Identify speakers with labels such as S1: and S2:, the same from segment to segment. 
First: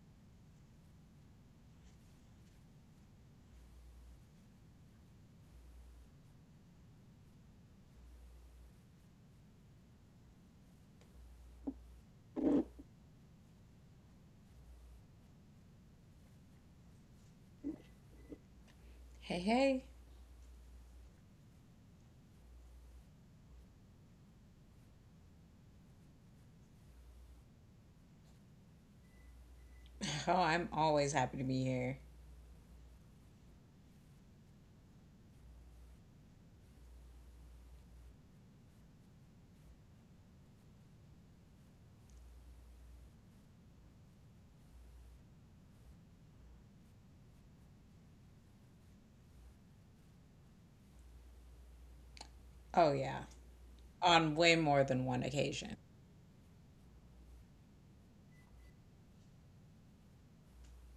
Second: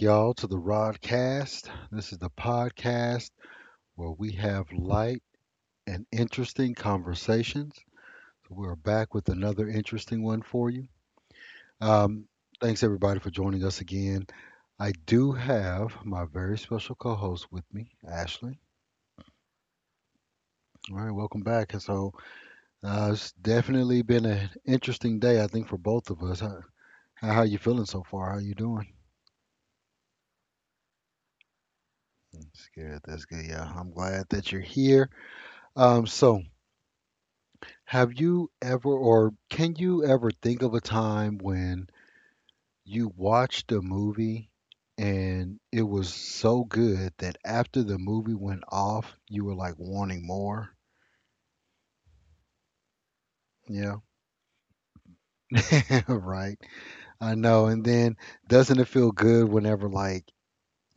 S1: y'all, to the Rodcast. This is the podcast where we have light and interesting conversations. So we're back with another interesting one for you. Um, Thanks, everybody, for joining us again. I do have my very special co host with me, Ashley.
S2: Hey, hey.
S1: All right, welcome back. And So It's definitely been an interesting day, I think, for both of us. How are you feeling so far? How you doing?
S2: Oh, I'm always happy to be here.
S1: That's good. That's good. Yeah, I'm glad that you're here. So have you ever, or can you ever think of a time when you watched a movie and it was so good that after the movie went off, you were like wanting more?
S2: Oh, yeah.
S1: Yeah,
S2: On way more than one occasion.
S1: right. I know. And then doesn't it feel good whenever, like,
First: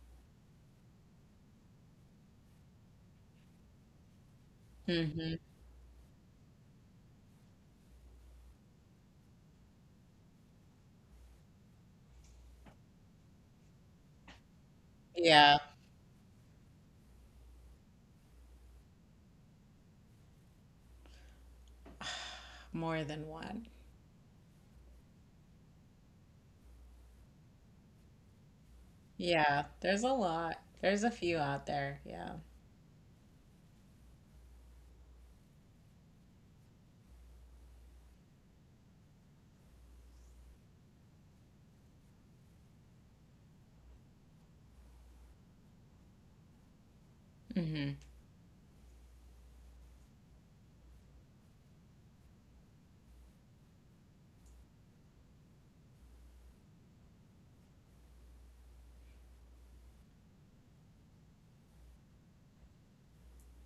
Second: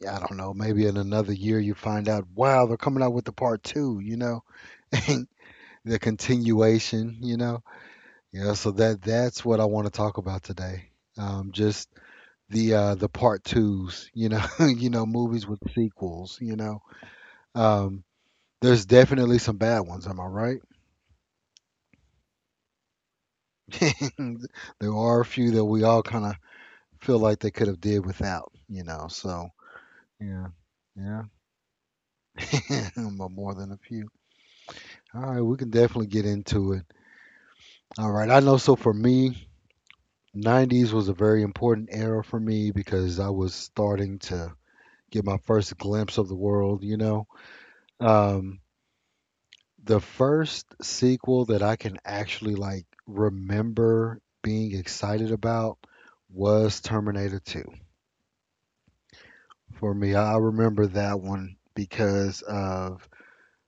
S1: I don't know, maybe in another year you find out, wow, they're coming out with the part two, and
S2: Hmm.
S1: the continuation, you know? Yeah, so that's what I want to talk about today. Just the part twos, movies
S2: Yeah,
S1: with sequels, you know. Um, there's definitely some bad ones, am I right?
S2: more than one.
S1: There are a few that we all kind of feel like they could have did without, you know. So
S2: Yeah, there's a
S1: yeah,
S2: lot. There's a
S1: yeah,
S2: few out there. Yeah.
S1: but more than a few. All right, we can definitely get into it. All right, I know. So for me, 90s was a very important era for me because I was starting to get my first glimpse of the world, you know.
S2: Hmm.
S1: Um, The first sequel that I can actually, like, remember being excited about was Terminator 2. For me, I remember that one because of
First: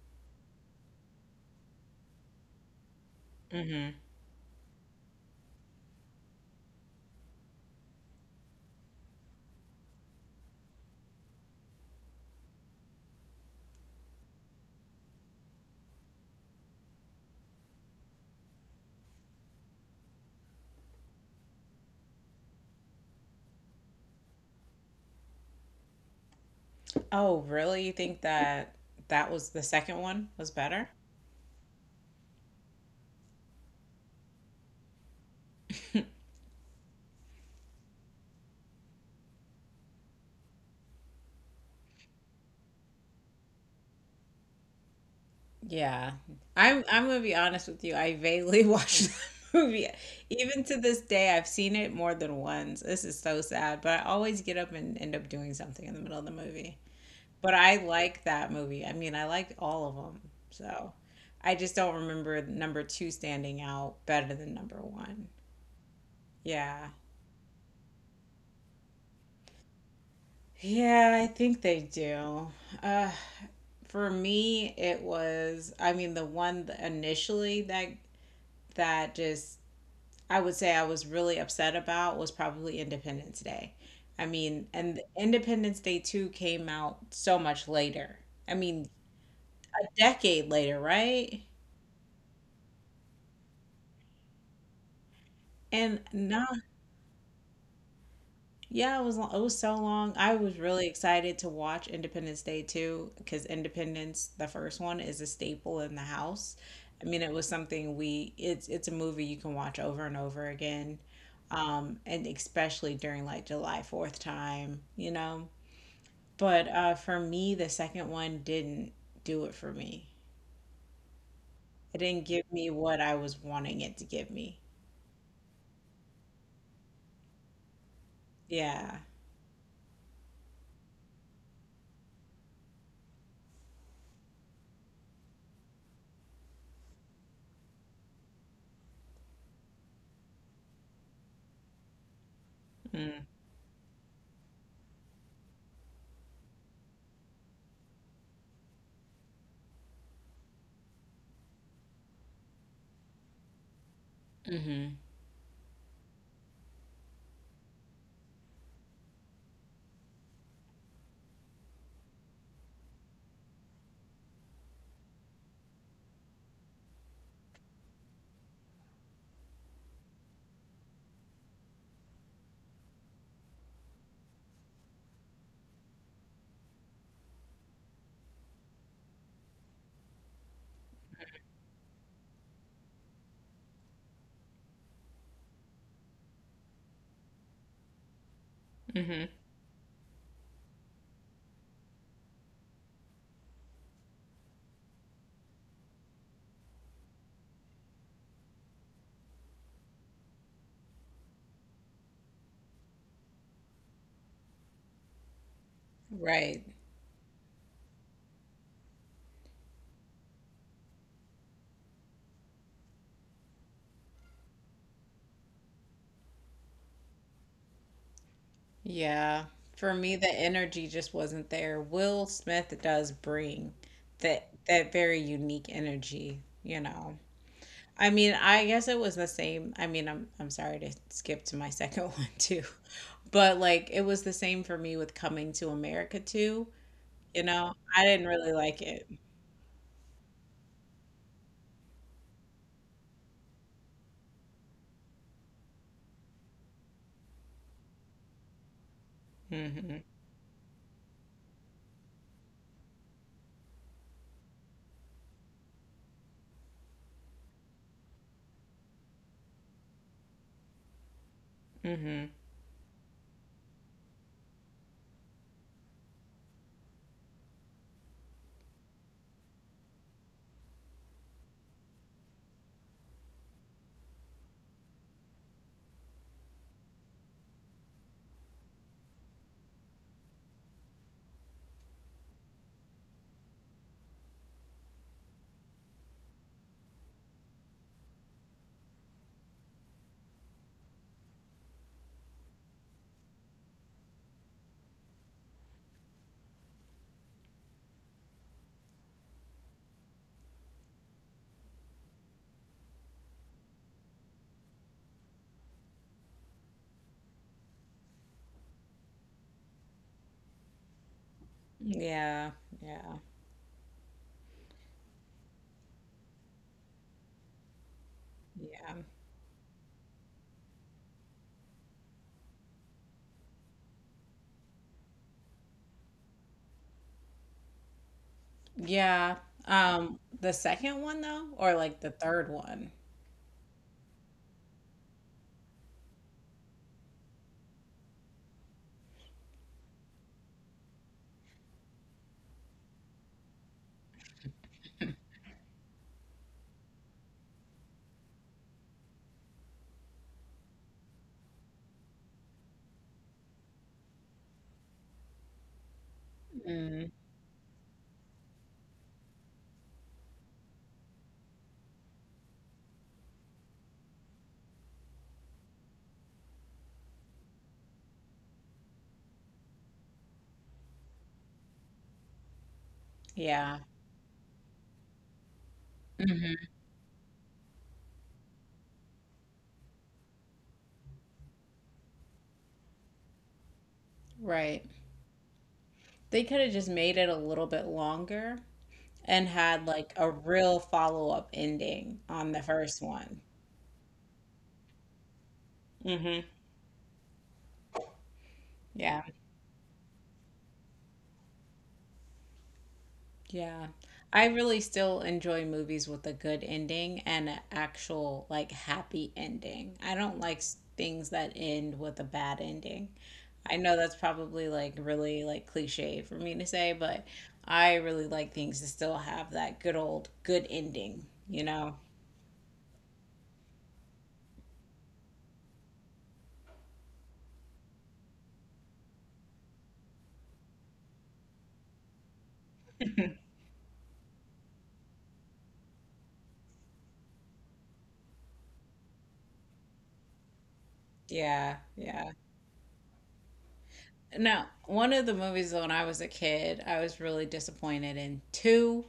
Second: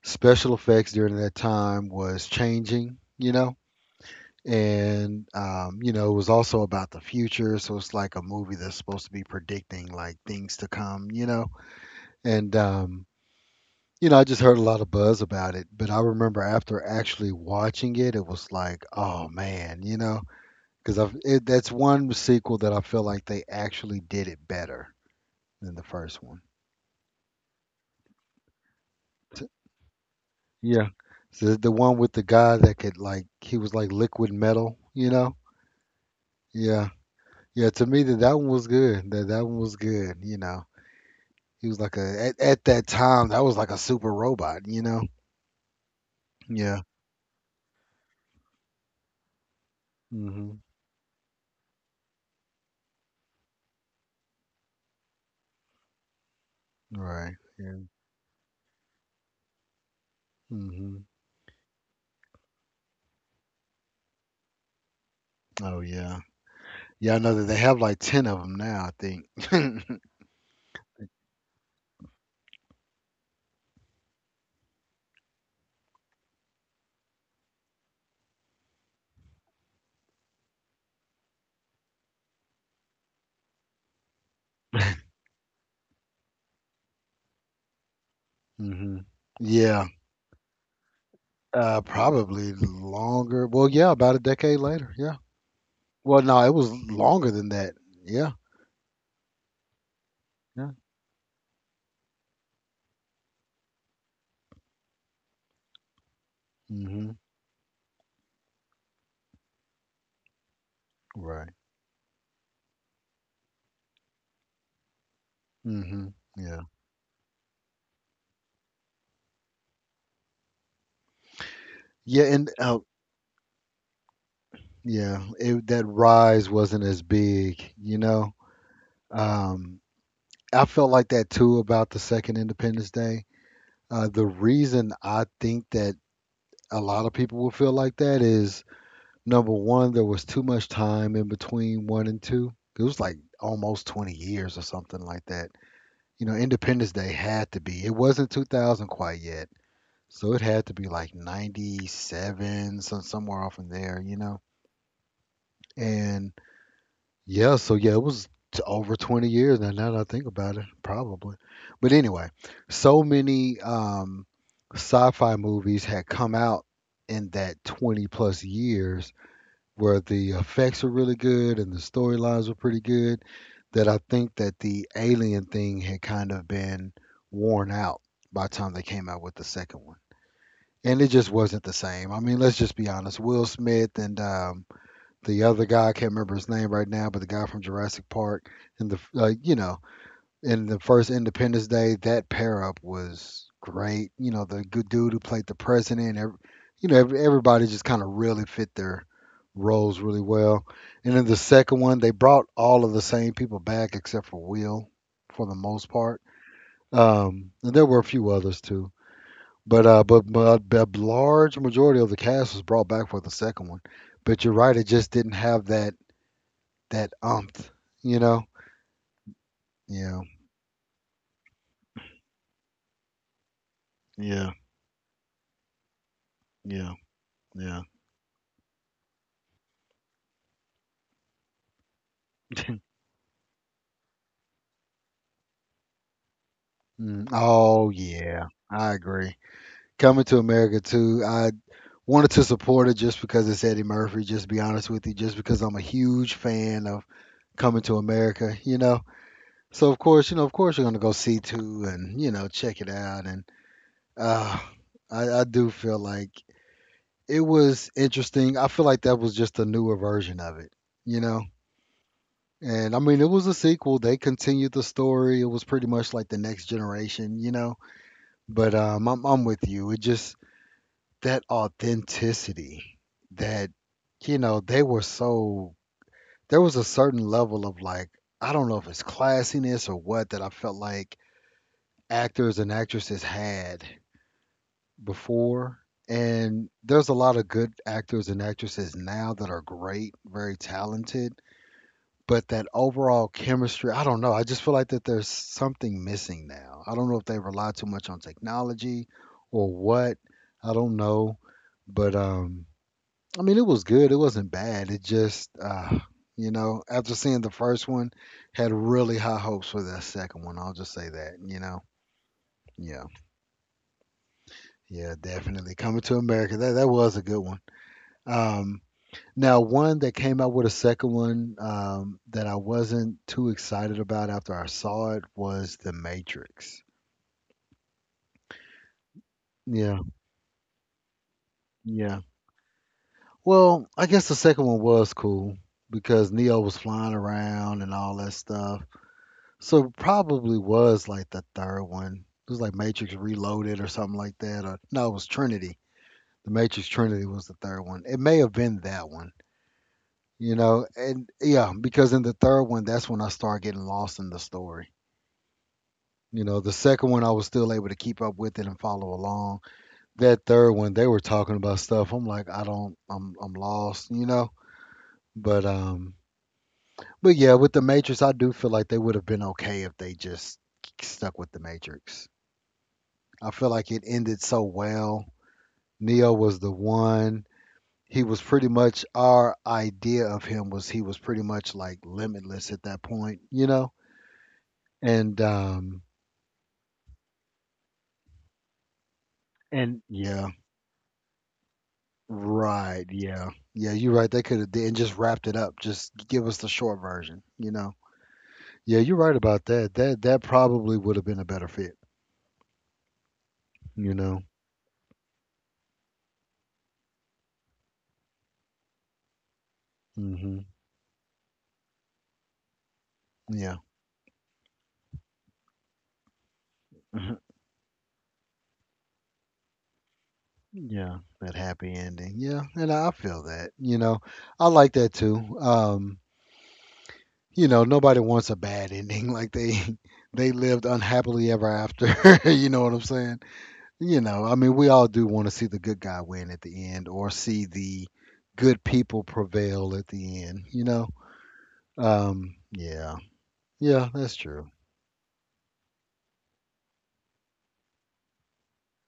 S1: special effects during that time was changing, you know?
S2: Hmm.
S1: You know, it was also about the future. So it's like a movie that's supposed to be predicting, like, things to come, you know? And, um, You know, I just heard a lot of buzz about it, but I remember after actually watching it, it was like, oh man, you know, that's one sequel that I feel like they actually did it better than the first one.
S2: Oh, really? You think that that was
S1: So-
S2: the second one was better?
S1: yeah, so the one with the guy that could like he was like liquid metal, you know? Yeah, yeah. To me, that one was good. That one was good. You know, he was like a at that time that was like a super robot. You know?
S2: Yeah.
S1: Yeah.
S2: I'm gonna be honest with you. I vaguely watched the movie.
S1: Hmm.
S2: Even to this day, I've seen it more than once. This is so sad, but I always get up and end up doing something in the middle of the movie.
S1: Right.
S2: But
S1: Yeah.
S2: I like that movie. I mean, I liked all of them. So
S1: Hmm.
S2: I just don't remember number two standing out better than number one.
S1: Oh yeah.
S2: Yeah.
S1: Yeah, I know that they have like 10 of them now, I think.
S2: Yeah, I think they do. Uh, for me, it was, I mean, the one that initially that just I would say I was really upset about was probably Independence Day. I mean, and Independence Day 2 came out so much later. I mean,
S1: Hmm.
S2: a
S1: Yeah,
S2: decade later, right?
S1: probably longer. Well, yeah, about a decade later. Yeah.
S2: And
S1: Well, no,
S2: no,
S1: it was longer than that. Yeah.
S2: yeah, it was it was so long. I was
S1: Yeah.
S2: really excited to watch Independence Day too, because Independence, the first one, is a staple in the house. I
S1: Hmm.
S2: mean, it was something we it's a movie you can watch over and over again,
S1: Right.
S2: and especially during like July Fourth time, you know.
S1: Hmm.
S2: But
S1: Yeah.
S2: for me, the second one didn't do it for me. It didn't
S1: Yeah,
S2: give
S1: and
S2: me what I was wanting it to give me.
S1: yeah, that rise wasn't as big, you know.
S2: Yeah.
S1: Um, I felt like that too about the second Independence Day. The reason I think that a lot of people will feel like that is number one, there was too much time in between one and two. It was like
S2: Mm.
S1: almost 20 years or something like that. You know, Independence Day had to be. It wasn't 2000 quite yet. So it had to be like 97, somewhere off in there, you know?
S2: Mm-hmm.
S1: And yeah, so yeah, over 20 years now, now that I think about it, probably. But anyway, so many sci fi movies had come out in that 20 plus years where the effects are really good and the storylines were pretty good, that I think that the alien thing had kind of been worn out by the time they came out with the second one. And it just wasn't the same. I mean, let's just be honest. Will Smith and the other guy, I can't remember his name right now, but the guy from Jurassic Park and
S2: Mm-hmm.
S1: in the first Independence Day, that pair up was great. You know, the good dude who played the president, ev you know, ev everybody just kind of really fit their roles really well. And in the second one, they brought all of the same people back except for Will, for the most part.
S2: Right.
S1: And there were a few others too, but the large majority of the cast was brought back for the second one. But you're right, it just didn't have that umph, you know.
S2: Yeah. For me,
S1: Yeah,
S2: the energy just wasn't there. Will Smith does bring that
S1: yeah,
S2: that very unique energy, you
S1: yeah,
S2: know.
S1: yeah.
S2: I mean, I guess it was the same. I mean, I'm sorry to skip to my second one too. But like it was the same for me with Coming to America too.
S1: Mm,
S2: You know,
S1: oh
S2: I didn't
S1: yeah,
S2: really like
S1: I
S2: it.
S1: agree. Coming to America too, I wanted to support it just because it's Eddie Murphy. Just to be honest with you, just because I'm a huge fan of Coming to America, you know. So of
S2: Hmm.
S1: course, you know, of course you're gonna go see two and you know check it out. And uh, I do feel like it was interesting. I feel like that was just a newer version of it, you know.
S2: Hmm.
S1: And I mean, it was a sequel. They continued the story. It was pretty much like the next generation, you know. But I'm with you. It just that authenticity that, you know, they were so there was a certain level of, like, I don't know if it's classiness or what that I felt like actors and actresses had before, and there's a lot of good actors and actresses now that are great, very talented, but that overall chemistry, I don't know, I just feel like that there's something missing now. I don't know if they rely too much on technology or what, I don't know, but, um I mean, it was good. It wasn't bad. It just, you know, after seeing the first one, had really high hopes for the second one. I'll just say that, you know.
S2: Yeah.
S1: Yeah.
S2: Yeah.
S1: Yeah, definitely. Coming to America. That was a good one. Um,
S2: Yeah.
S1: Now one that came out with a second one that I wasn't too excited about after I saw it was The Matrix.
S2: Yeah.
S1: Yeah.
S2: The second one though, or like the
S1: Yeah.
S2: third one.
S1: Well, I guess the second one was cool because Neo was flying around and all that stuff. So it probably was like the third one. It was like Matrix Reloaded or something like that. Or no, it was Trinity. The Matrix Trinity was the third one. It may have been that one, you know. And yeah, because in the third one, that's when I started getting lost in the story. You know, the second
S2: Mm,
S1: one I was still able to keep up with it and follow along. That third one, they were talking about stuff. I'm like, I don't, I'm lost, you know. But um, but yeah, with the Matrix, I do feel like they would have been okay if they just stuck with the Matrix. I feel
S2: yeah.
S1: like it ended so well. Neo was the one. He was pretty much our idea of him was he was pretty much like limitless at that point, you know?
S2: Right.
S1: And um
S2: They could have just made it a little bit longer and had
S1: and
S2: like a
S1: Yeah,
S2: real follow-up ending on the first
S1: right,
S2: one.
S1: yeah. Yeah, you're right. They could have and just wrapped it up. Just
S2: Hmm.
S1: give us the short version, you know. Yeah, you're
S2: Yeah.
S1: right about that. That probably would have been a better fit,
S2: Yeah.
S1: you know.
S2: I really still enjoy movies with a good ending and an actual like happy ending. I don't like
S1: Mhm.
S2: things that end with a bad ending. I
S1: Yeah.
S2: know that's probably like really like cliche for me to say, but
S1: Mhm.
S2: I really like things to still have that good old good
S1: Yeah,
S2: ending,
S1: that
S2: you know?
S1: happy ending. Yeah, and I feel that, you know. I like that too. You know, nobody wants a bad ending. Like they lived unhappily ever after. You know what I'm saying? You know, I mean, we all do want to see the good guy win at the end, or see the good people prevail at the end. You know?
S2: Yeah. Yeah.
S1: Yeah, yeah, that's
S2: Now,
S1: true.
S2: one of the movies when I was a kid, I was really disappointed in two.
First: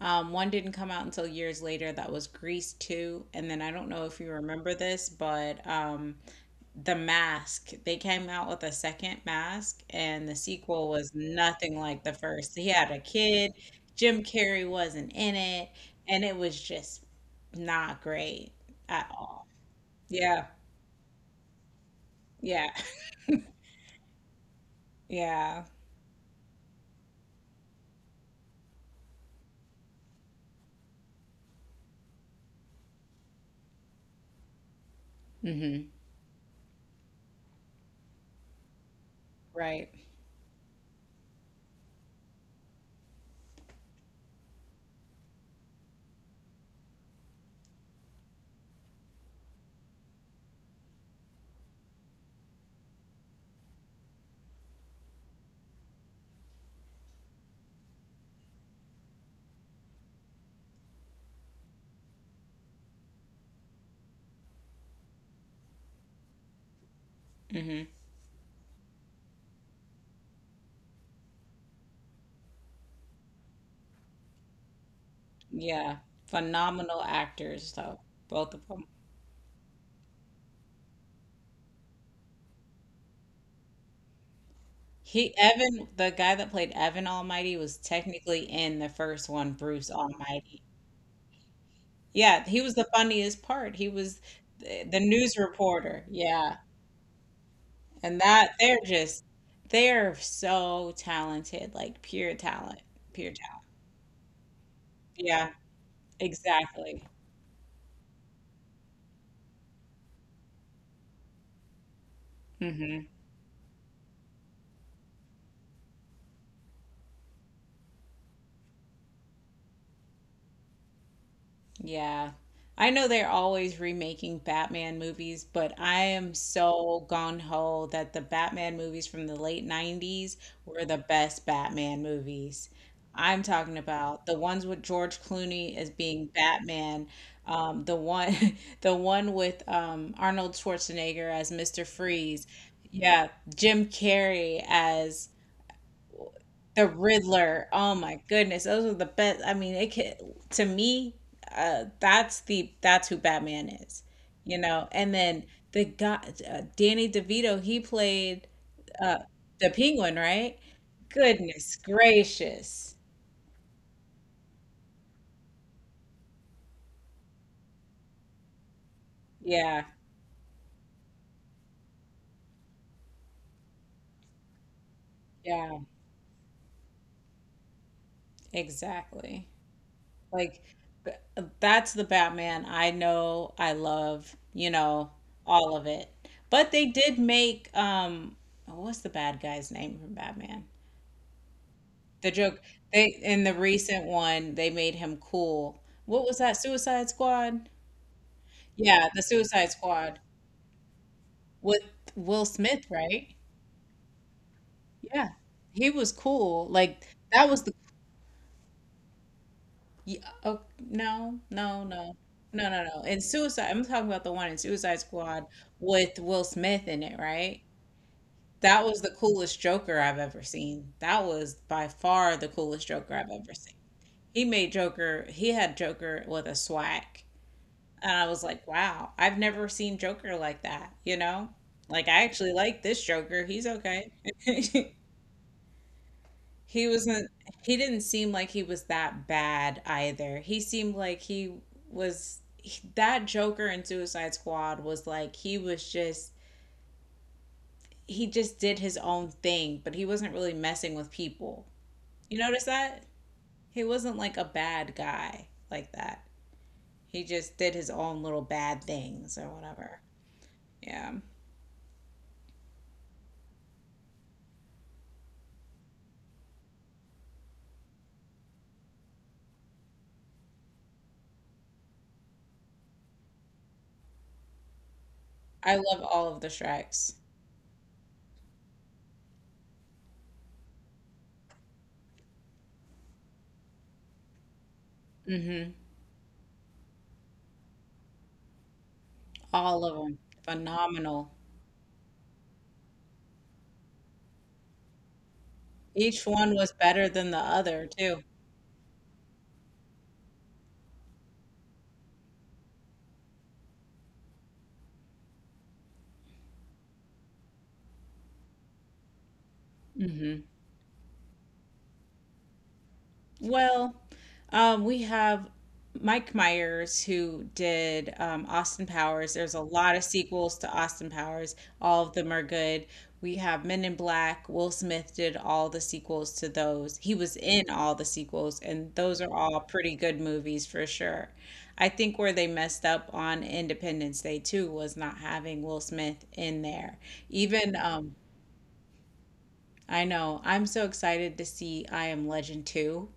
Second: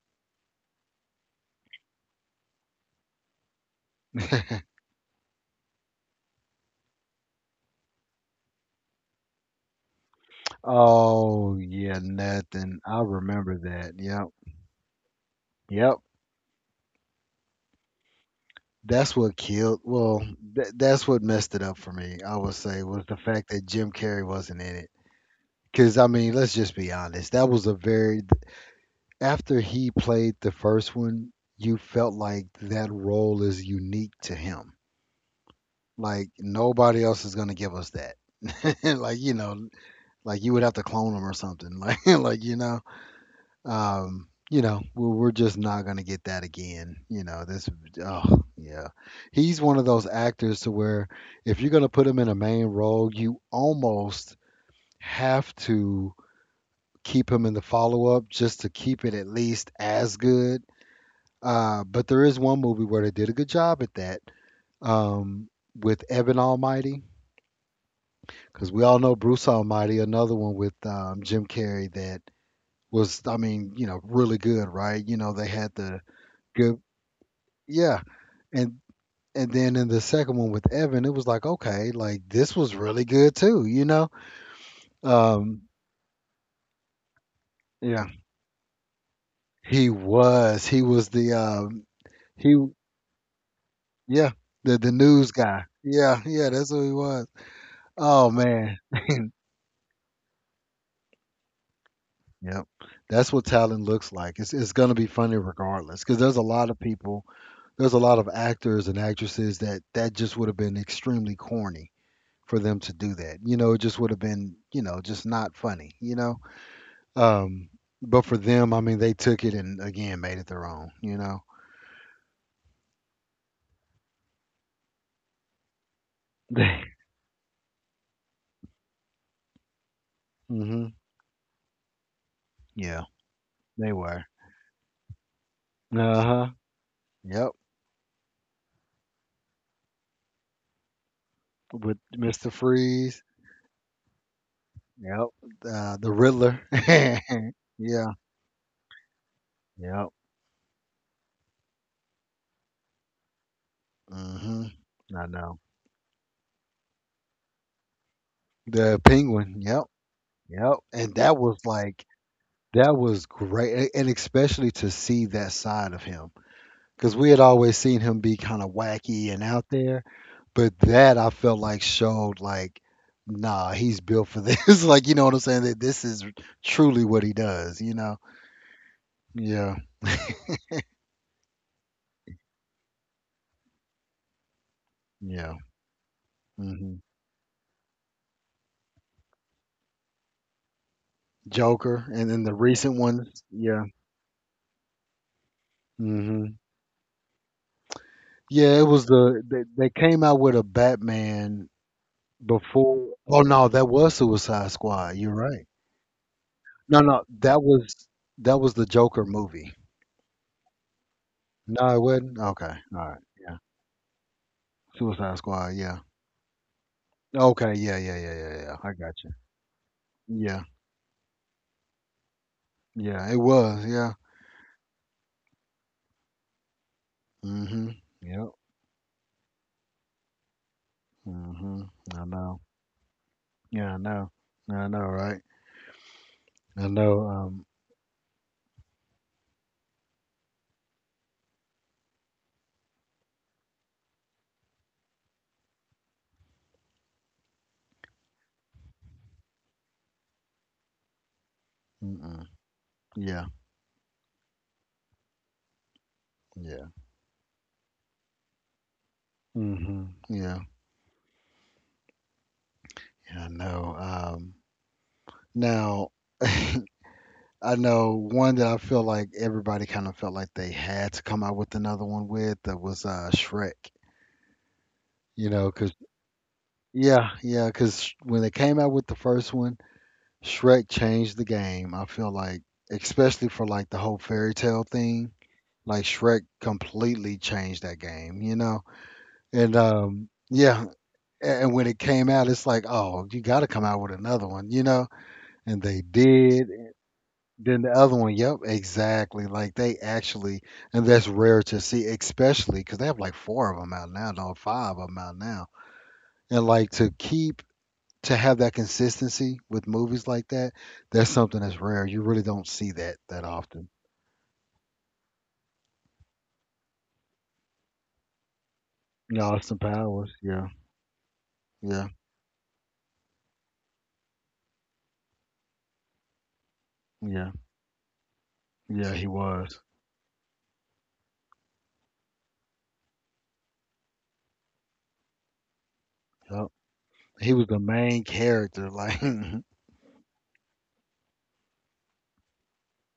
S2: One didn't come out until years later. That was Grease 2. And then I don't know if you remember this, but The Mask. They came out with a second mask, and the sequel was
S1: Oh
S2: nothing
S1: yeah,
S2: like the first. He
S1: nothing.
S2: had a
S1: I
S2: kid,
S1: remember that.
S2: Jim
S1: Yep,
S2: Carrey wasn't in it,
S1: yep.
S2: and it was just not great at
S1: That's what
S2: all.
S1: killed. Well,
S2: Yeah,
S1: that's what messed it up for me. I would
S2: yeah,
S1: say was the fact that Jim Carrey wasn't in it.
S2: yeah.
S1: Because I mean, let's just be honest. That was a very after he played the first one, you felt like that role is unique to him.
S2: Hmm.
S1: Like nobody else is gonna give us that. Like you know,
S2: Right.
S1: like you would have to clone him or something. You know, you know, we're just not gonna get that again. You know, this. Oh yeah, he's one of those actors to where if you're gonna put him in a main role, you almost have to keep him in the follow up just to keep it at least as good. But there is one movie where they did a good job at that um, with Evan Almighty,
S2: Hmm.
S1: because we all know Bruce Almighty. Another one with Jim Carrey that was, I mean, you know, really good, right? You know, they had
S2: Yeah,
S1: the good,
S2: phenomenal actors though,
S1: yeah,
S2: both of
S1: and
S2: them.
S1: and then in the second one with Evan, it was like, okay, like this was really good too, you know?
S2: He
S1: Um,
S2: Evan, the guy that played Evan Almighty was
S1: yeah,
S2: technically in the first one, Bruce Almighty.
S1: he was the
S2: Yeah,
S1: he,
S2: he was the funniest part. He was
S1: Yeah,
S2: the,
S1: the
S2: the
S1: news
S2: news
S1: guy.
S2: reporter.
S1: Yeah, yeah,
S2: Yeah.
S1: that's who he was.
S2: And
S1: Oh
S2: that
S1: man.
S2: they're just they're so talented, like pure
S1: Yep.
S2: talent,
S1: That's
S2: pure
S1: what
S2: talent.
S1: talent looks like. It's gonna be funny
S2: Yeah,
S1: regardless, because there's a lot of
S2: exactly.
S1: people, there's a lot of actors and actresses that just would have been extremely corny for them to
S2: Mm-hmm.
S1: do that. You know, it just would have been, just not funny. um, but for them, I mean, they took it and again made it their own. You know.
S2: Yeah. I know they're always remaking Batman movies, but I am so gung ho that the Batman movies from the late 90s were
S1: hmm
S2: the best Batman movies.
S1: Yeah,
S2: I'm talking
S1: they were.
S2: about the ones with George Clooney as
S1: Uh
S2: being
S1: huh.
S2: Batman,
S1: Yep.
S2: the one the one with Arnold Schwarzenegger as Mr.
S1: With
S2: Freeze.
S1: Mister Freeze.
S2: Yeah, Jim Carrey
S1: Yep.
S2: as
S1: The Riddler.
S2: the
S1: yeah.
S2: Riddler. Oh my goodness, those are the best. I mean, it
S1: Yep.
S2: can, to me, that's who Batman is, you
S1: hmm
S2: know. And
S1: I
S2: then
S1: know.
S2: the guy, Danny DeVito, he played
S1: The
S2: uh,
S1: penguin.
S2: the
S1: Yep.
S2: Penguin, right?
S1: Yep. And that was
S2: Goodness
S1: like that
S2: gracious.
S1: was great, and especially to see that side of him, because we had always seen him be kind of wacky and out
S2: Yeah,
S1: there, but that I felt like showed like, nah, he's built for this. Like, you know what I'm saying?
S2: yeah,
S1: That this is truly what he does. You know?
S2: exactly.
S1: Yeah.
S2: Like th- that's the Batman I know, I love, you know,
S1: Yeah.
S2: all of it. But they
S1: hmm
S2: did make what's the bad guy's name from Batman?
S1: Joker, and
S2: The
S1: then the
S2: joke
S1: recent
S2: they
S1: ones.
S2: in the
S1: Yeah.
S2: recent one they made him cool. What was
S1: hmm
S2: that? Suicide Squad?
S1: Yeah, it was
S2: Yeah, the
S1: the they,
S2: Suicide
S1: they
S2: Squad
S1: came out with a Batman.
S2: with Will Smith,
S1: Before,
S2: right?
S1: oh no, that was Suicide Squad.
S2: Yeah.
S1: You're right.
S2: He was cool.
S1: No,
S2: Like
S1: no,
S2: that
S1: that
S2: was the,
S1: was that was the Joker movie.
S2: yeah. Oh, no,
S1: No,
S2: no,
S1: it
S2: no.
S1: wasn't.
S2: No,
S1: Okay,
S2: no, no.
S1: all right,
S2: In
S1: yeah,
S2: Suicide, I'm talking about the one in Suicide
S1: Suicide
S2: Squad
S1: Squad. Yeah.
S2: with Will Smith in it, right?
S1: Okay, yeah, yeah, yeah, yeah, yeah.
S2: That
S1: I
S2: was
S1: got
S2: the
S1: you.
S2: coolest Joker I've ever
S1: Yeah,
S2: seen. That was by far the coolest Joker
S1: yeah,
S2: I've
S1: it
S2: ever seen.
S1: was. Yeah.
S2: He made Joker, he had Joker with a swag.
S1: Mm-hmm.
S2: And I was
S1: Yep.
S2: like, wow, I've never seen Joker like that, you know?
S1: Mm-hmm.
S2: Like, I
S1: I
S2: actually
S1: know.
S2: like this Joker. He's
S1: Yeah, I
S2: okay.
S1: know. I know, right? I
S2: He
S1: know.
S2: wasn't, he didn't seem like he was that bad either. He seemed like that Joker in Suicide Squad was like, he just did his own thing, but he wasn't really messing with people. You
S1: Mm-mm.
S2: notice that?
S1: Yeah.
S2: He wasn't like a bad guy like that.
S1: Yeah.
S2: He just did his own little bad things or whatever.
S1: Mm-hmm. Yeah.
S2: Yeah.
S1: Yeah, I know. Now. I know one that I feel like everybody kind of felt like they had to come out with another one with that was Shrek. You know,
S2: I
S1: cause
S2: love all of the Shreks.
S1: yeah, yeah, cause when they came out with the first one, Shrek changed the game. I feel like, especially for like the whole fairy tale thing,
S2: Mm hmm.
S1: like Shrek completely changed that game. You know, and
S2: All of them.
S1: yeah,
S2: Phenomenal.
S1: and when it came out, it's like, oh, you got to come out with another one. You know, and they
S2: Each one
S1: did.
S2: was better than the
S1: Then
S2: other,
S1: the other
S2: too.
S1: one, yep, exactly. Like they actually, and that's rare to see, especially because they have like four of them out now, or five of them out now. And like to keep to have that consistency with
S2: Mm
S1: movies
S2: hmm.
S1: like that, that's something that's rare. You really don't see that often.
S2: Well, we have Mike Myers who did Austin Powers.
S1: Yeah,
S2: There's a
S1: Austin
S2: lot of
S1: Powers,
S2: sequels
S1: yeah,
S2: to Austin Powers. All
S1: yeah,
S2: of them are good. We have Men in Black. Will Smith did all the sequels to those. He was
S1: yeah,
S2: in all the sequels, and
S1: yeah.
S2: those
S1: He
S2: are all
S1: was,
S2: pretty good movies for sure. I think where they messed up on Independence Day too was not having Will Smith in
S1: yep,
S2: there.
S1: he was
S2: Even
S1: the main character. Like,
S2: I know I'm so excited to see I Am Legend 2.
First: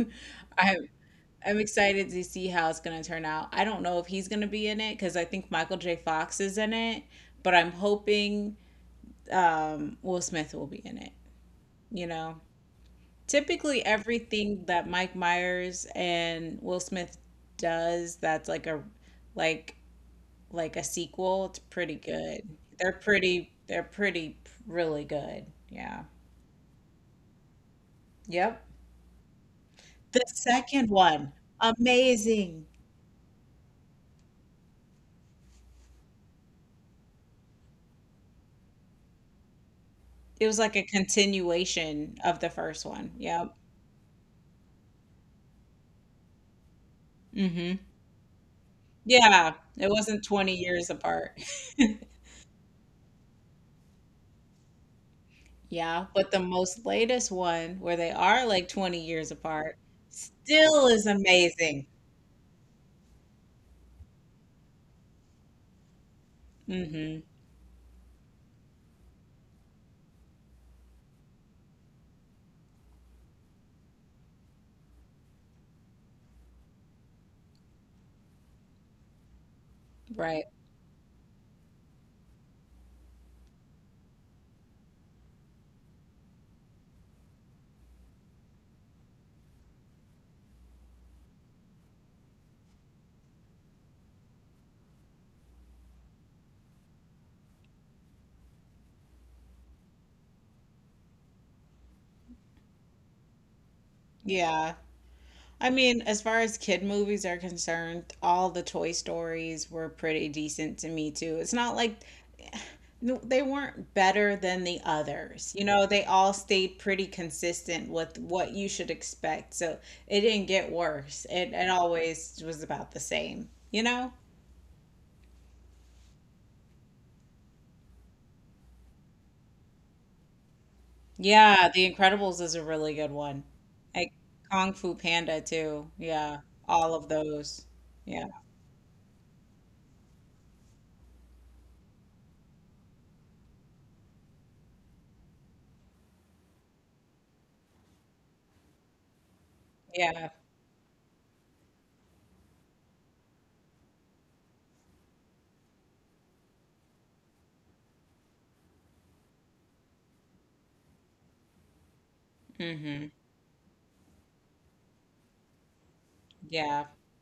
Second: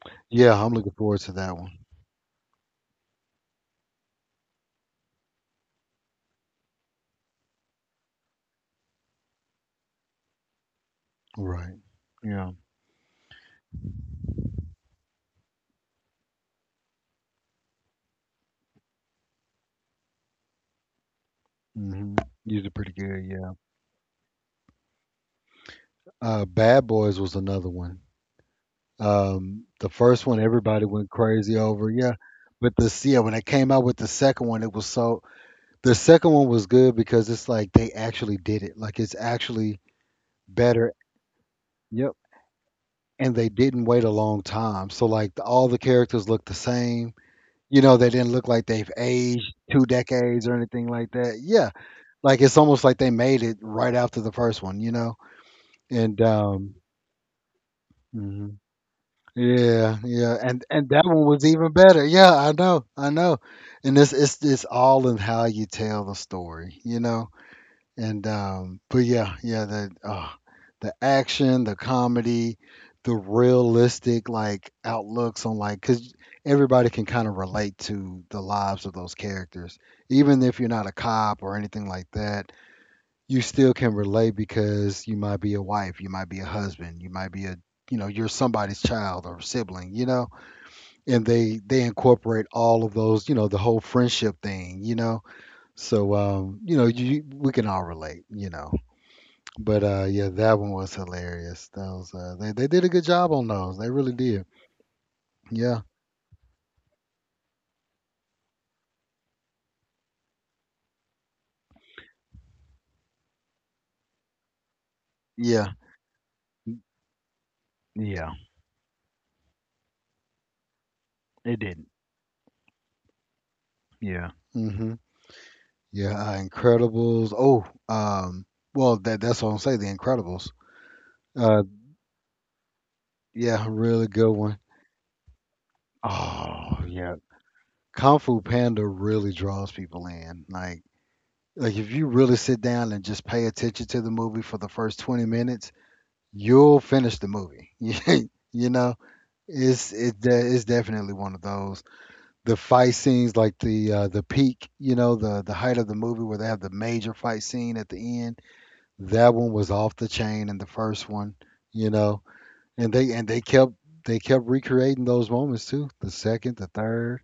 S1: yeah, I'm
S2: I
S1: looking forward to that
S2: I'm
S1: one.
S2: excited to see how it's going to turn out. I don't know if he's going to be in it because I think Michael J. Fox is in it, but I'm hoping Will Smith will be in it.
S1: Right,
S2: You know,
S1: yeah,
S2: typically everything that Mike Myers and Will Smith does that's like like a sequel, it's pretty
S1: hmm.
S2: good.
S1: Usually pretty
S2: They're
S1: good, yeah.
S2: pretty they're pretty really good. Yeah.
S1: Bad Boys was another one.
S2: Yep.
S1: The
S2: The
S1: first one everybody
S2: second
S1: went
S2: one,
S1: crazy over, yeah.
S2: amazing.
S1: But this, yeah, when they came out with the second one, it was so. The second one was good because it's like they actually did it. Like it's actually
S2: It was like a
S1: better. Yep.
S2: continuation of the first one.
S1: And they
S2: Yep.
S1: didn't wait a long time, so like the, all the characters look the same.
S2: Hmm.
S1: You know, they didn't look like they've
S2: Yeah,
S1: aged two
S2: it wasn't
S1: decades
S2: 20
S1: or anything
S2: years
S1: like
S2: apart.
S1: that. Yeah, like it's almost like they made it right after the first one. You know,
S2: Yeah.
S1: and
S2: But the most latest one, where they are
S1: mm-hmm.
S2: like 20 years apart,
S1: Yeah, yeah, and
S2: still
S1: and
S2: is
S1: that one was even
S2: amazing.
S1: better. Yeah, I know, and it's all in how you tell the story, you
S2: Hmm.
S1: know. And but yeah, yeah, the action, the comedy, the realistic like outlooks on like because everybody can kind of relate to the lives of those characters, even
S2: Right.
S1: if you're not a cop or anything like that, you still can relate because you might be a wife, you might be a husband, you might be a, you know, you're somebody's child or sibling, you know, and they incorporate all of those, you know, the whole friendship thing, you know. So you know, you we can all relate, you know. But yeah, that one was hilarious, those they did a good job on those, they really did.
S2: Yeah. I
S1: Yeah.
S2: mean, as far as kid movies are concerned, all the Toy Stories were pretty decent to me too. It's not like no, they weren't better than the others. You
S1: Yeah.
S2: know, they all stayed pretty consistent with
S1: Yeah,
S2: what you should expect. So it didn't get worse. It,
S1: it
S2: it
S1: didn't.
S2: always was about the same, you know?
S1: Yeah, hmm, yeah, incredibles. Oh, well, that's what I'm saying, the Incredibles. uh
S2: Yeah, The Incredibles is a really good one.
S1: Yeah, really
S2: Like
S1: good one.
S2: Kung Fu Panda too. Yeah,
S1: Oh,
S2: all of
S1: yeah.
S2: those.
S1: Kung
S2: Yeah,
S1: Fu Panda really draws people in. Like if you really sit down and just pay attention to the movie for the first 20 minutes, you'll finish the movie. You know, it's it
S2: yeah.
S1: de- it's definitely one of those. The fight scenes like the peak, you know, the height of the movie where they have the major fight scene at the end, that one was off the chain in the first one, you know. And
S2: Mm-hmm.
S1: they kept recreating those moments too. The second, the
S2: Yeah,
S1: third,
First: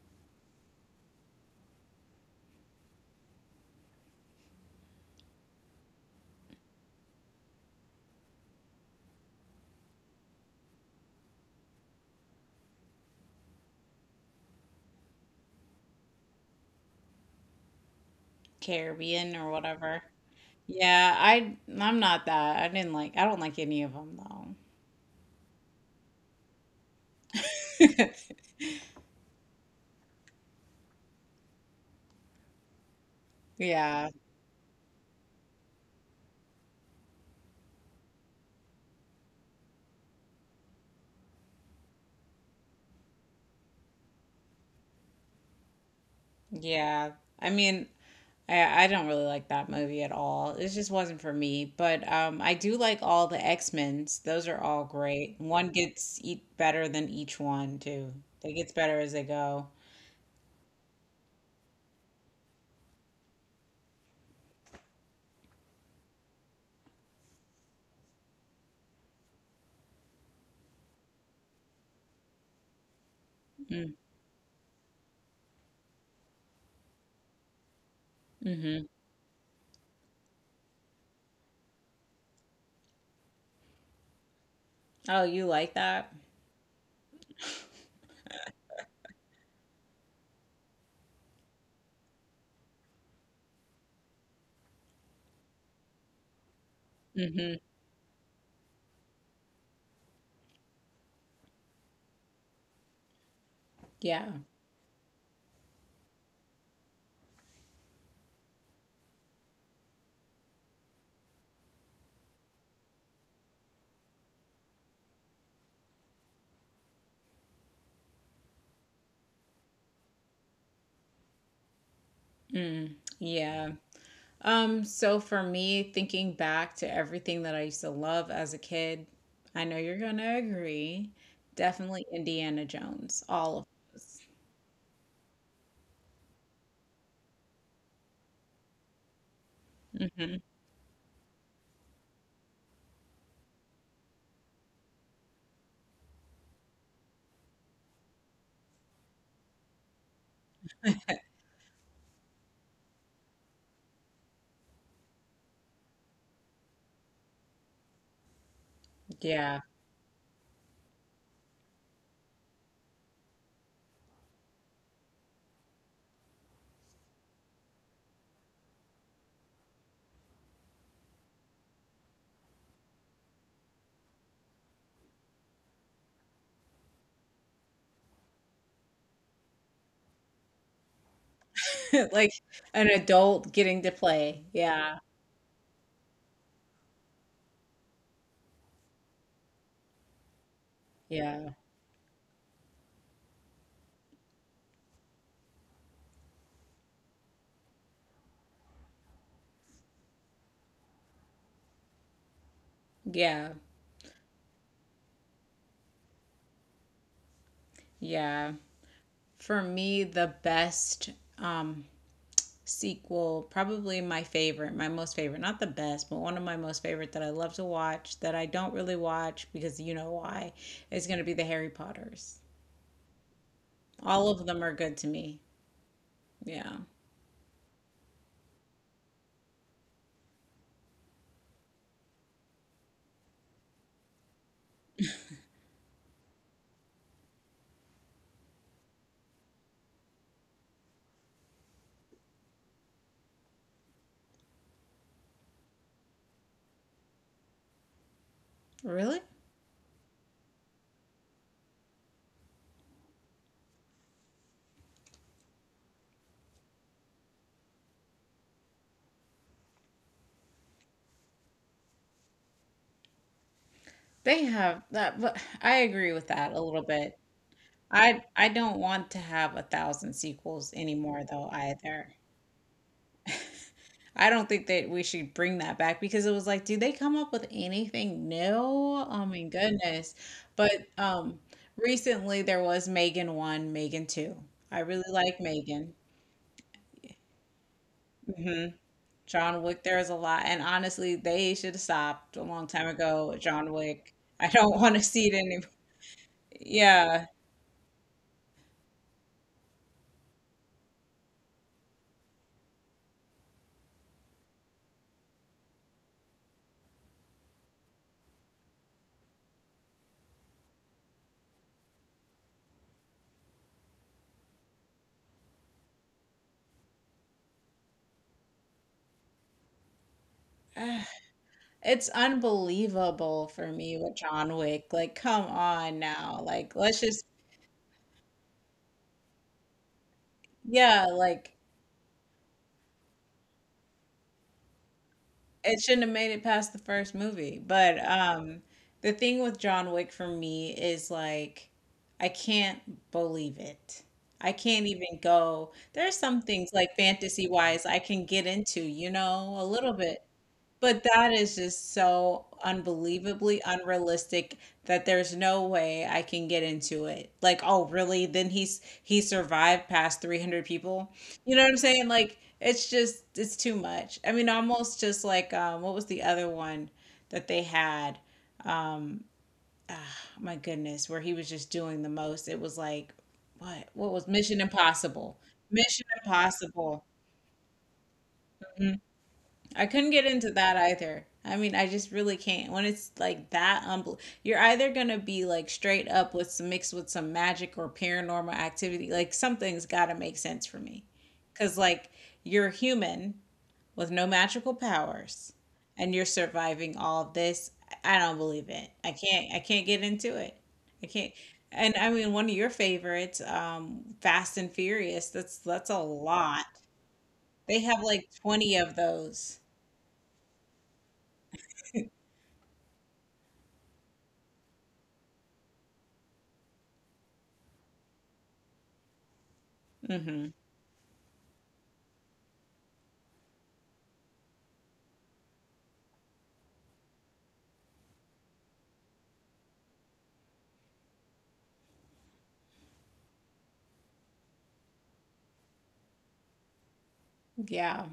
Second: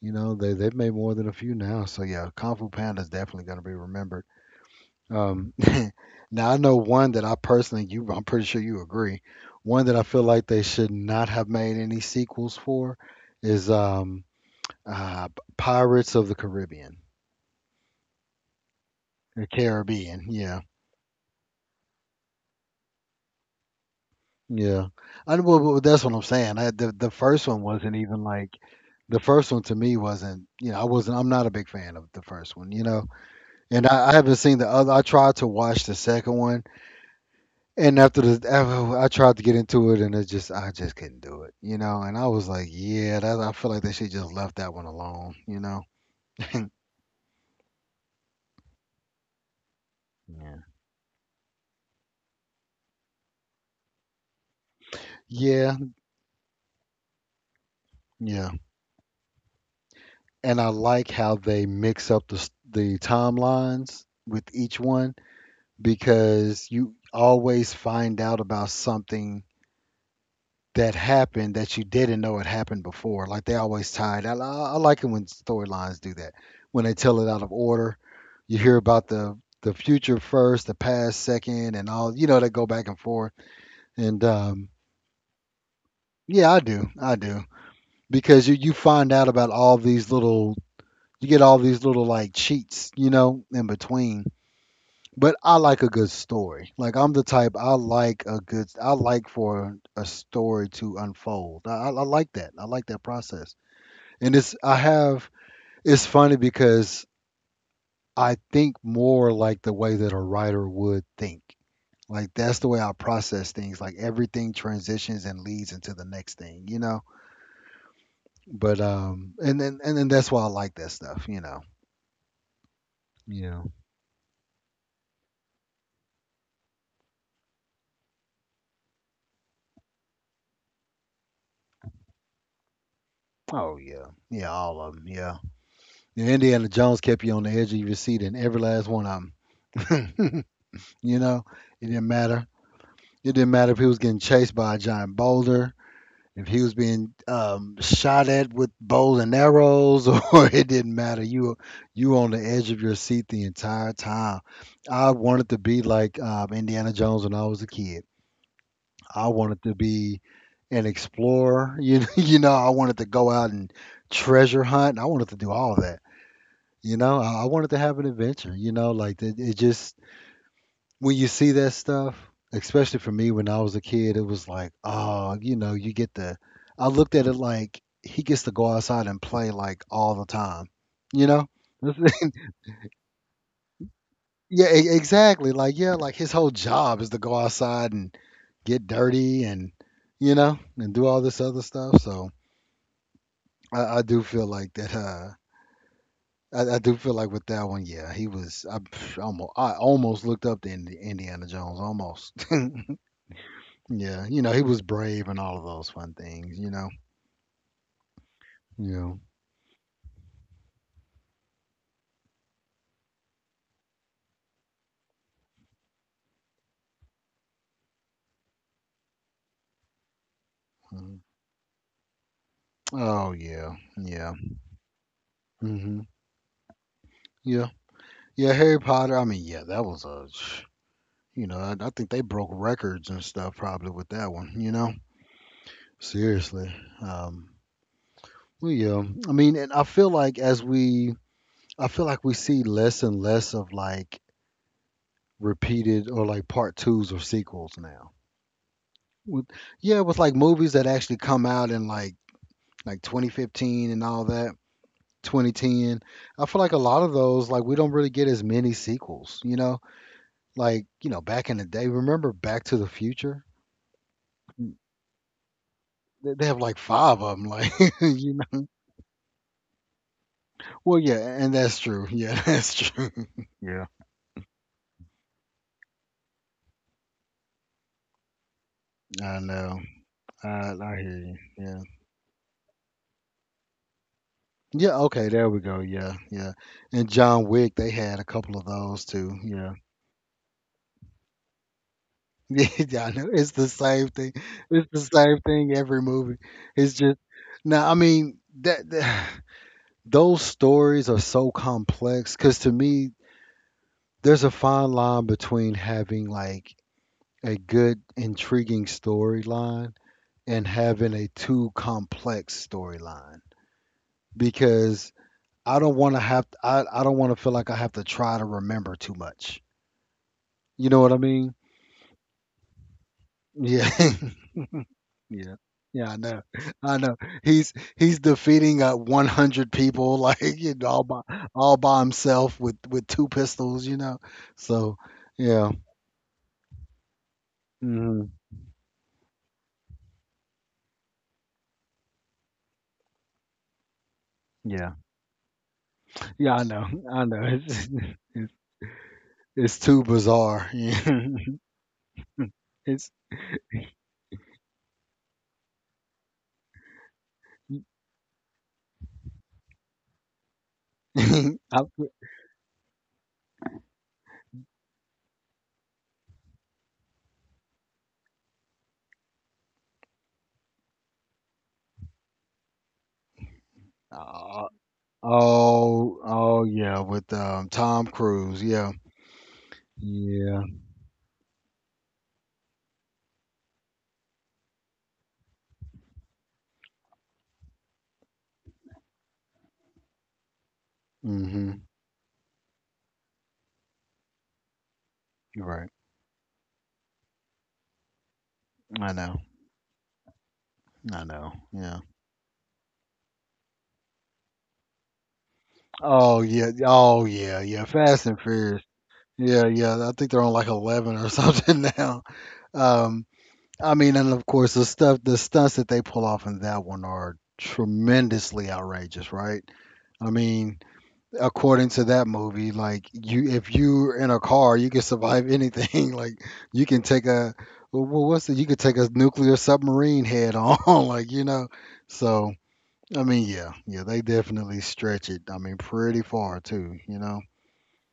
S1: you know, they they've made more than a few now. So yeah, Kung Fu Panda is definitely going to be remembered. Um, now I know one that I personally, you, I'm pretty sure you agree. One that I feel like they should not have made any sequels for is uh, Pirates of the Caribbean,
S2: Caribbean or
S1: the
S2: whatever.
S1: Caribbean. Yeah,
S2: Yeah, I'm not that. I didn't like. I don't like any of them though.
S1: yeah. Well, that's what I'm saying. The first one wasn't even like, the first one to me wasn't, you know, I wasn't, I'm not a big fan of the first one, you know. And
S2: Yeah,
S1: I haven't seen the other. I tried to watch the second one and I tried to get into it and it just, I just couldn't do it, you know, and I was like, yeah, I feel like they should just left that one alone, you know.
S2: yeah. I mean, I don't really like that movie at all.
S1: Yeah.
S2: It just wasn't for me. But I do like all the X-Men's. Those are all great. One
S1: Yeah,
S2: gets eat better than each one too. It
S1: yeah,
S2: gets better as they go.
S1: and I like how they mix up the timelines with each one because you always find out about something that happened that you didn't know it happened before. Like they always tie it. I like it when storylines do that. When they tell it out of order, you hear
S2: Mm-hmm.
S1: about the future first, the past second, and all. You know they go back and forth. And
S2: Oh, you like that?
S1: yeah, I do, because you find out about all these little. You get all these little like cheats, you know, in between. But I like a good story. Like I'm the type,
S2: Mm-hmm.
S1: I like a good. I like for a story to unfold. I like that. I like that process.
S2: Yeah.
S1: And it's I have, it's funny because I think more like the way that a writer would think. Like that's the way I process things. Like everything transitions and leads into the next thing, you know? But and then that's why I like that stuff, you know.
S2: Mm.
S1: Yeah.
S2: Yeah. So for me, thinking back to everything that I used to love as a kid, I know you're gonna agree. Definitely Indiana Jones, all of.
S1: Oh yeah. Yeah, all of them. Yeah. Yeah. Indiana Jones kept you on the edge of your seat in every last one of them.
S2: Hmm.
S1: You know, it didn't matter. It didn't matter if he was getting chased by a giant boulder. If he was being shot at with bows and arrows, or it didn't matter, you were on the edge of your seat the entire time. I wanted to be like Indiana Jones when I was a kid. I
S2: Yeah.
S1: wanted to be an explorer. You know, I wanted to go out and treasure hunt. I wanted to do all of that. You know, I wanted to have an adventure. You know, like it just, when you see that stuff, especially for me when I was a kid, it was like, oh, you know, you get the. I looked at it like he gets to go outside and play like all the time, you know.
S2: Like an adult getting to play.
S1: Yeah,
S2: Yeah.
S1: exactly. Like yeah, like his whole job is to go outside and get dirty and, you know, and do all this
S2: Yeah.
S1: other stuff. So I do feel like that. I do feel like with that one, yeah, he was. I almost looked up to Indiana Jones, almost.
S2: Yeah.
S1: Yeah, you know, he was brave and all of those fun things, you know.
S2: Yeah.
S1: Yeah.
S2: For me, the best. Um, Sequel, probably my favorite, my most favorite, not the best, but one of my most favorite that I love to watch that I don't really watch because you know why, is going
S1: Mm.
S2: to be the Harry Potters.
S1: Oh yeah.
S2: All
S1: Yeah.
S2: of them are good to me.
S1: Mhm.
S2: Yeah.
S1: Yeah. Yeah, Harry Potter, I mean, yeah, that was a sh- you know, I think they broke records and stuff probably with that one, you know. Seriously. Um well, yeah. I mean, and I feel like we see less and less of like repeated or like part 2s or sequels now.
S2: Really?
S1: With, yeah, with like movies that actually come out in like 2015 and all that 2010. I feel like a lot of those, like we don't really get as many sequels, you know? Like, you know, back in the day, remember Back to the Future?
S2: They
S1: Mm,
S2: have that, but I agree with
S1: they
S2: that a
S1: have like
S2: little bit.
S1: five of them, like,
S2: I
S1: you
S2: I
S1: know?
S2: don't want to have a thousand sequels
S1: Well, yeah,
S2: anymore though
S1: and that's true.
S2: either.
S1: Yeah, that's true. Yeah,
S2: I don't think that we should bring that back because it was like, did they come up with anything new? Oh
S1: I
S2: my
S1: know.
S2: goodness. But
S1: I hear you. Yeah.
S2: recently there was Megan 1, Megan 2. I
S1: Yeah,
S2: really
S1: okay,
S2: like
S1: there we go.
S2: Megan.
S1: Yeah, yeah. And John Wick, they had a couple of
S2: Hmm.
S1: those too.
S2: John
S1: Yeah.
S2: Wick, there is a lot. And honestly, they should have stopped a long time
S1: Yeah, I
S2: ago,
S1: know.
S2: with
S1: It's the
S2: John
S1: same
S2: Wick.
S1: thing.
S2: I don't
S1: It's
S2: want
S1: the
S2: to see it
S1: same
S2: anymore.
S1: thing every movie. It's just
S2: Yeah.
S1: now, I mean, that those stories are so complex because to me there's a fine line between having like a good intriguing storyline and having a too complex storyline because I don't want to feel like I have to try to remember too much. You know
S2: Ah,
S1: what I mean?
S2: it's unbelievable for
S1: Yeah.
S2: me with John Wick. Like, come
S1: Yeah.
S2: on
S1: Yeah. I know.
S2: now. Like,
S1: I
S2: let's
S1: know.
S2: just,
S1: He's defeating 100 people, like you know,
S2: yeah, like
S1: all by himself with two pistols. So yeah.
S2: it shouldn't have made it past the first movie. But
S1: Mhm.
S2: the thing with John Wick for me is like, I can't believe it. I can't
S1: Yeah.
S2: even go. There's some
S1: Yeah, I
S2: things
S1: know.
S2: like
S1: I know.
S2: fantasy wise
S1: It's
S2: I can get
S1: it's,
S2: into, you know, a
S1: It's
S2: little
S1: too
S2: bit.
S1: bizarre.
S2: But that is just so
S1: It's
S2: unbelievably unrealistic that there's no way I can get into it. Like, oh, really? Then he survived past 300 people. You know what I'm
S1: I,
S2: saying? Like, it's just it's too much. I mean, almost just like what was the other one that they had? Um ah, my goodness, where he was just doing the most. It was like what was Mission
S1: uh,
S2: Impossible? Mission
S1: oh, oh yeah,
S2: Impossible.
S1: with Tom Cruise. Yeah.
S2: I couldn't get into
S1: Yeah.
S2: that either. I mean, I just really can't. When it's like that, you're either gonna be like straight up with some mixed with some magic or paranormal activity. Like something's gotta make sense for me, because
S1: Mm-hmm.
S2: like you're human with no magical powers,
S1: You're right.
S2: and you're surviving all of this. I don't believe it. I
S1: I know.
S2: can't. I can't get into it. I
S1: I
S2: can't.
S1: know.
S2: And
S1: Yeah.
S2: I mean, one of your favorites, Fast and Furious. That's a
S1: Oh
S2: lot.
S1: yeah. Oh yeah.
S2: They
S1: Yeah.
S2: have
S1: Fast
S2: like
S1: and
S2: 20
S1: Furious.
S2: of those.
S1: Yeah. Yeah. I think they're on like 11 or something now. Um. I mean, and of course the stuff, the stunts that they pull off in that one are tremendously outrageous, right? I
S2: Hmm.
S1: mean, according to that movie, like you, if you're in a car, you can survive anything. Like you can take a, what's it? You could take a nuclear submarine head on, like you know. So I mean, yeah, yeah, they definitely stretch it. I mean, pretty far too, you know.
S2: Yeah.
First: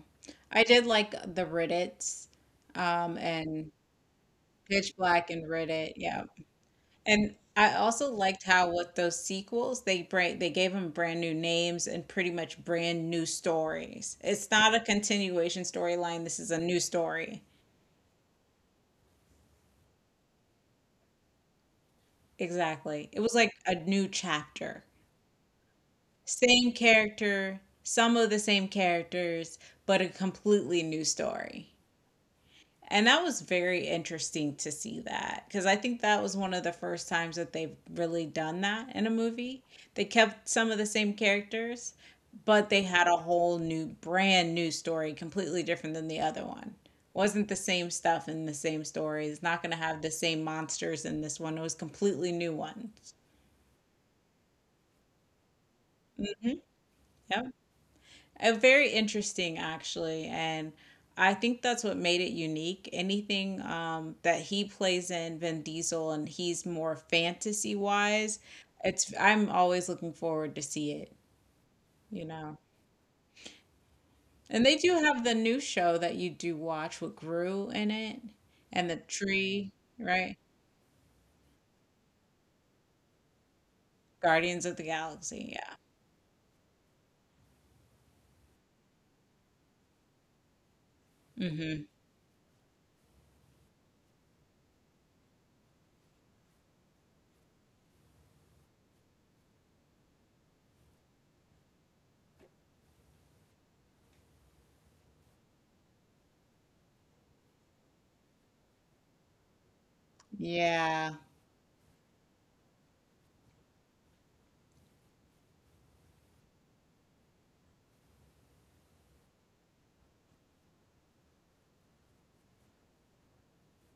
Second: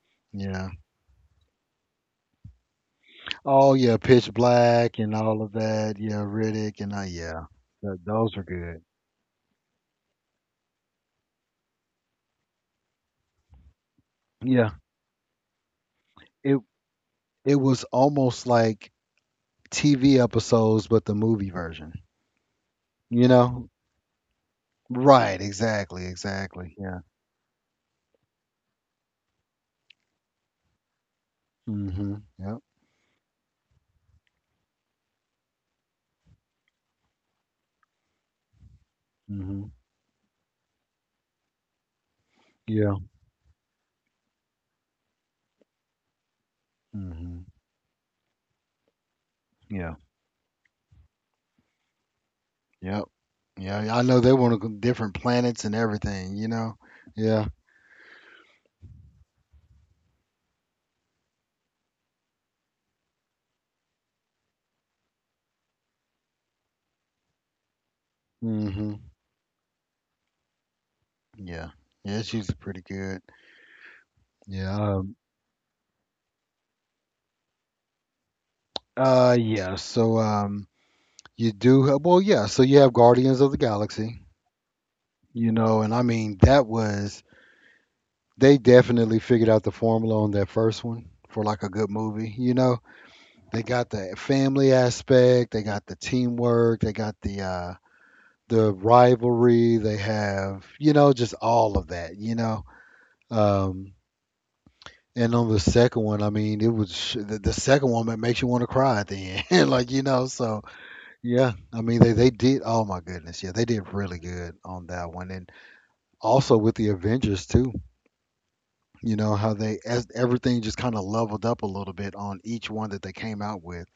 S2: I
S1: Yeah.
S2: did like the Riddits, and
S1: Oh yeah, Pitch
S2: Pitch
S1: Black and
S2: Black
S1: all
S2: and
S1: of
S2: Riddit.
S1: that. Yeah,
S2: Yeah.
S1: Riddick and
S2: And
S1: yeah,
S2: I also
S1: those are
S2: liked how
S1: good.
S2: with those sequels, they gave them brand new names and pretty much brand new stories. It's not
S1: Yeah.
S2: a continuation storyline. This is
S1: It
S2: a new story.
S1: it was almost like TV episodes, but the movie version.
S2: Exactly. It
S1: You
S2: was like
S1: know,
S2: a new chapter.
S1: right, exactly,
S2: Same
S1: exactly. Yeah.
S2: character, some of the same characters, but a completely new story.
S1: Mm-hmm. Yep.
S2: And that was very interesting to see that because I think that was one of the first times that they've really done that in a movie.
S1: Mm-hmm.
S2: They kept some of the same characters, but they
S1: Yeah.
S2: had a whole new, brand new story, completely different than the other one.
S1: Mm-hmm.
S2: Wasn't the same stuff in the same story. It's not going to
S1: Yeah.
S2: have the same monsters in this one. It was completely new
S1: Yep.
S2: ones.
S1: Yeah. I know they want to go different planets and everything, you know? Yeah.
S2: Yep. Very interesting, actually. And I think that's what made it unique. Anything that he plays in Vin Diesel and he's more fantasy wise,
S1: Mm-hmm.
S2: it's I'm always looking forward to see it,
S1: Yeah. Yeah,
S2: you
S1: it's usually
S2: know.
S1: pretty good.
S2: And
S1: Yeah.
S2: they do have the new show that you do watch with Gru in it and the tree,
S1: Yeah. So
S2: right?
S1: you do have, well, yeah, so you have Guardians of the Galaxy,
S2: Guardians of the
S1: you
S2: Galaxy,
S1: know, and I mean that was they definitely figured out the formula on that first one for
S2: yeah.
S1: like a
S2: Hmm.
S1: good movie, you know. They got the family aspect. They got the teamwork. They got the rivalry. They have you know just all of that. You know. Um, and on the second one, I mean, it was the second one that makes you want to cry at the end, like you know. So
S2: Yeah.
S1: yeah, I mean, they did. Oh my goodness, yeah, they did really good on that one, and also with the Avengers too. You know how they as everything just kind of leveled up a little bit on each one that they came out with.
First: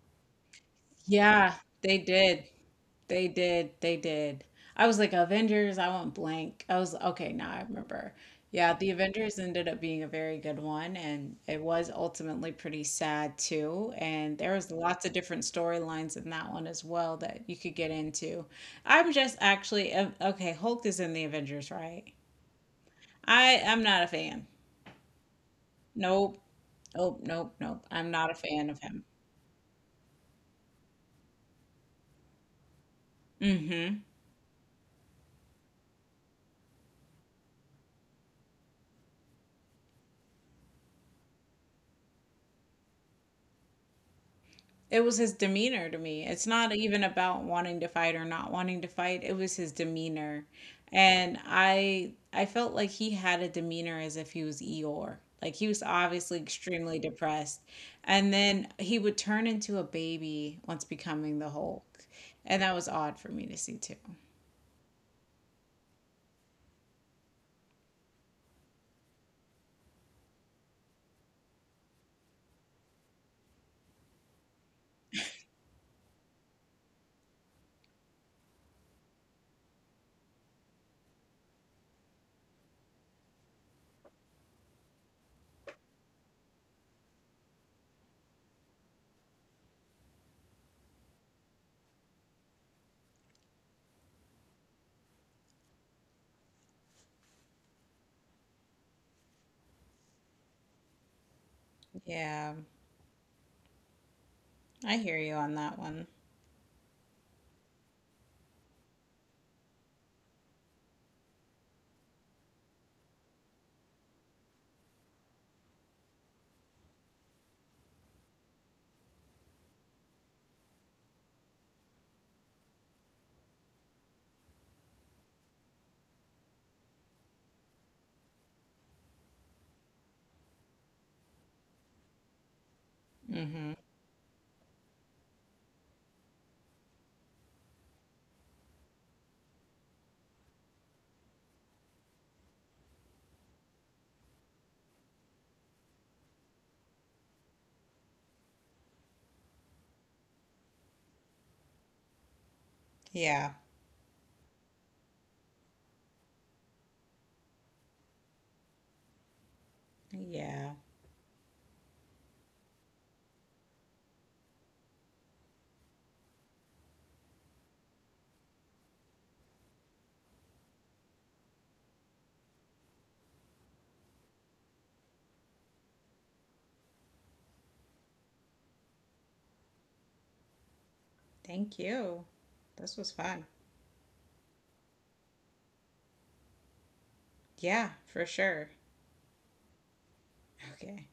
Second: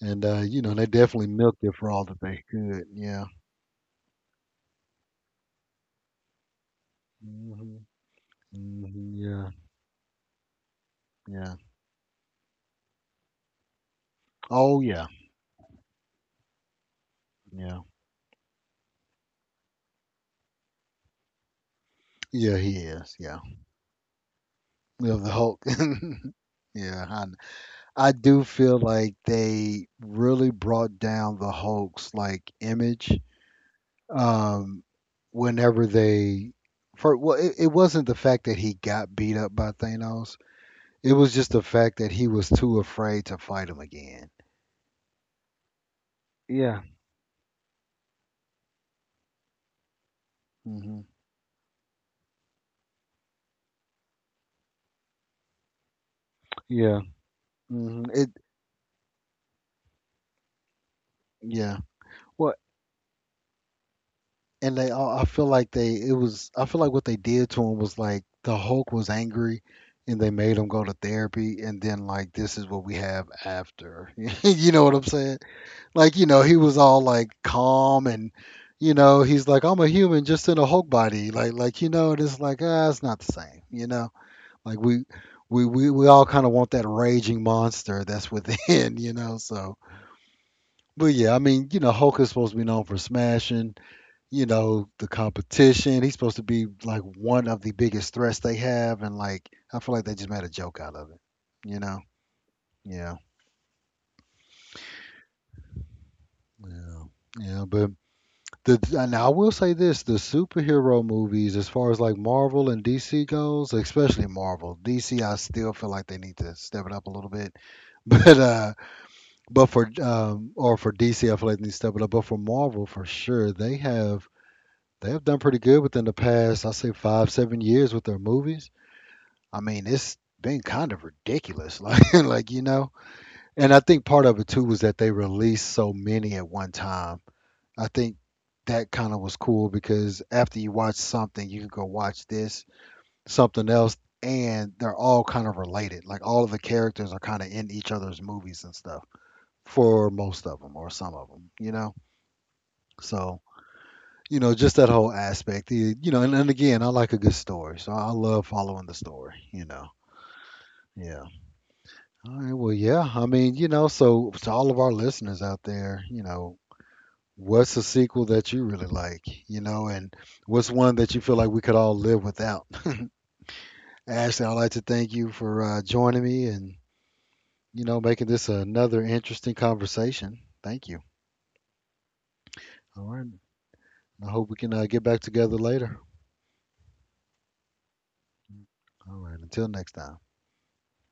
S1: And you know, they definitely
S2: Yeah,
S1: milked it for
S2: they
S1: all that they
S2: did.
S1: could. Yeah.
S2: They did. They did. I was like, Avengers, I want blank. I was, okay, now I
S1: Hmm.
S2: remember. Yeah, the
S1: Hmm.
S2: Avengers
S1: Yeah.
S2: ended up being a very good one, and
S1: Yeah.
S2: it was ultimately pretty sad too. And there was
S1: Oh yeah.
S2: lots of different storylines in that one as well that you could
S1: Yeah.
S2: get into. I'm just actually, okay, Hulk is in the Avengers, right?
S1: Yeah, he is. Yeah.
S2: I am not a fan.
S1: Yeah, the Hulk.
S2: Nope.
S1: Yeah,
S2: Nope, nope, nope.
S1: I
S2: I'm not a
S1: do
S2: fan
S1: feel
S2: of him.
S1: like they really brought down the Hulk's like image.
S2: Mm-hmm.
S1: Um, whenever for well, it wasn't the fact that he got beat up by Thanos. It was just the fact that he was too afraid to fight him again.
S2: It was his demeanor to me. It's not
S1: Yeah.
S2: even about wanting to fight or not wanting to fight. It was his demeanor.
S1: Hmm.
S2: And I felt like he had a demeanor as if he was Eeyore. Like he was obviously extremely
S1: Yeah.
S2: depressed.
S1: hmm It
S2: And then he would turn into a baby once becoming the
S1: Yeah.
S2: Hulk.
S1: Well,
S2: And that was odd for me to see too.
S1: and they all, I feel like it was, I feel like what they did to him was like the Hulk was angry and they made him go to therapy. And then, like, this is what we have after. You know what I'm saying? Like, you know, he was all like calm and, you know, he's like, I'm a human just in a Hulk body. Like, you know, and it's like, ah, it's not the same, you know? Like, we all kind of want that raging monster that's within, you know? So, but yeah, I mean, you know, Hulk is supposed to be known for smashing, you know, the competition. He's supposed to be like one of the biggest threats they have, and like I feel like they just made a joke out of it. You know?
S2: Yeah.
S1: Yeah.
S2: I hear you on that one.
S1: Yeah. Yeah. But the and I will say this: the superhero movies, as far as like Marvel and DC goes, especially Marvel, DC, I still feel like they need to step it up a little bit. But uh, but for or for DC, I feel like they need to step it up. But for Marvel, for sure, they have done pretty good within the past, I say 5, 7 years with their movies. I mean, it's been kind of ridiculous, like you know.
S2: Mm-hmm.
S1: And I think part of it too was that they released so many at one time. I think that kind of was cool because after you watch something, you can go watch this, something else, and they're all kind of related. Like all of the characters are kind of in each other's movies and stuff for most of them or some of them, you know. So
S2: Yeah.
S1: you know, just that whole aspect. You know, and again, I like a good story, so I love following the story. You know,
S2: Yeah.
S1: yeah. All right. Well, yeah. I mean, you know, so to all of our listeners out there, you know, what's a sequel that you really like? You know, and what's one that you feel like we could all live without? Ashley, I'd like to thank you for joining me and, you know, making this another interesting conversation. Thank you.
S2: Thank you. This
S1: All
S2: was
S1: right.
S2: fun.
S1: I hope we can get back together later.
S2: Yeah, for sure.
S1: All right. Until next time.
S2: Okay.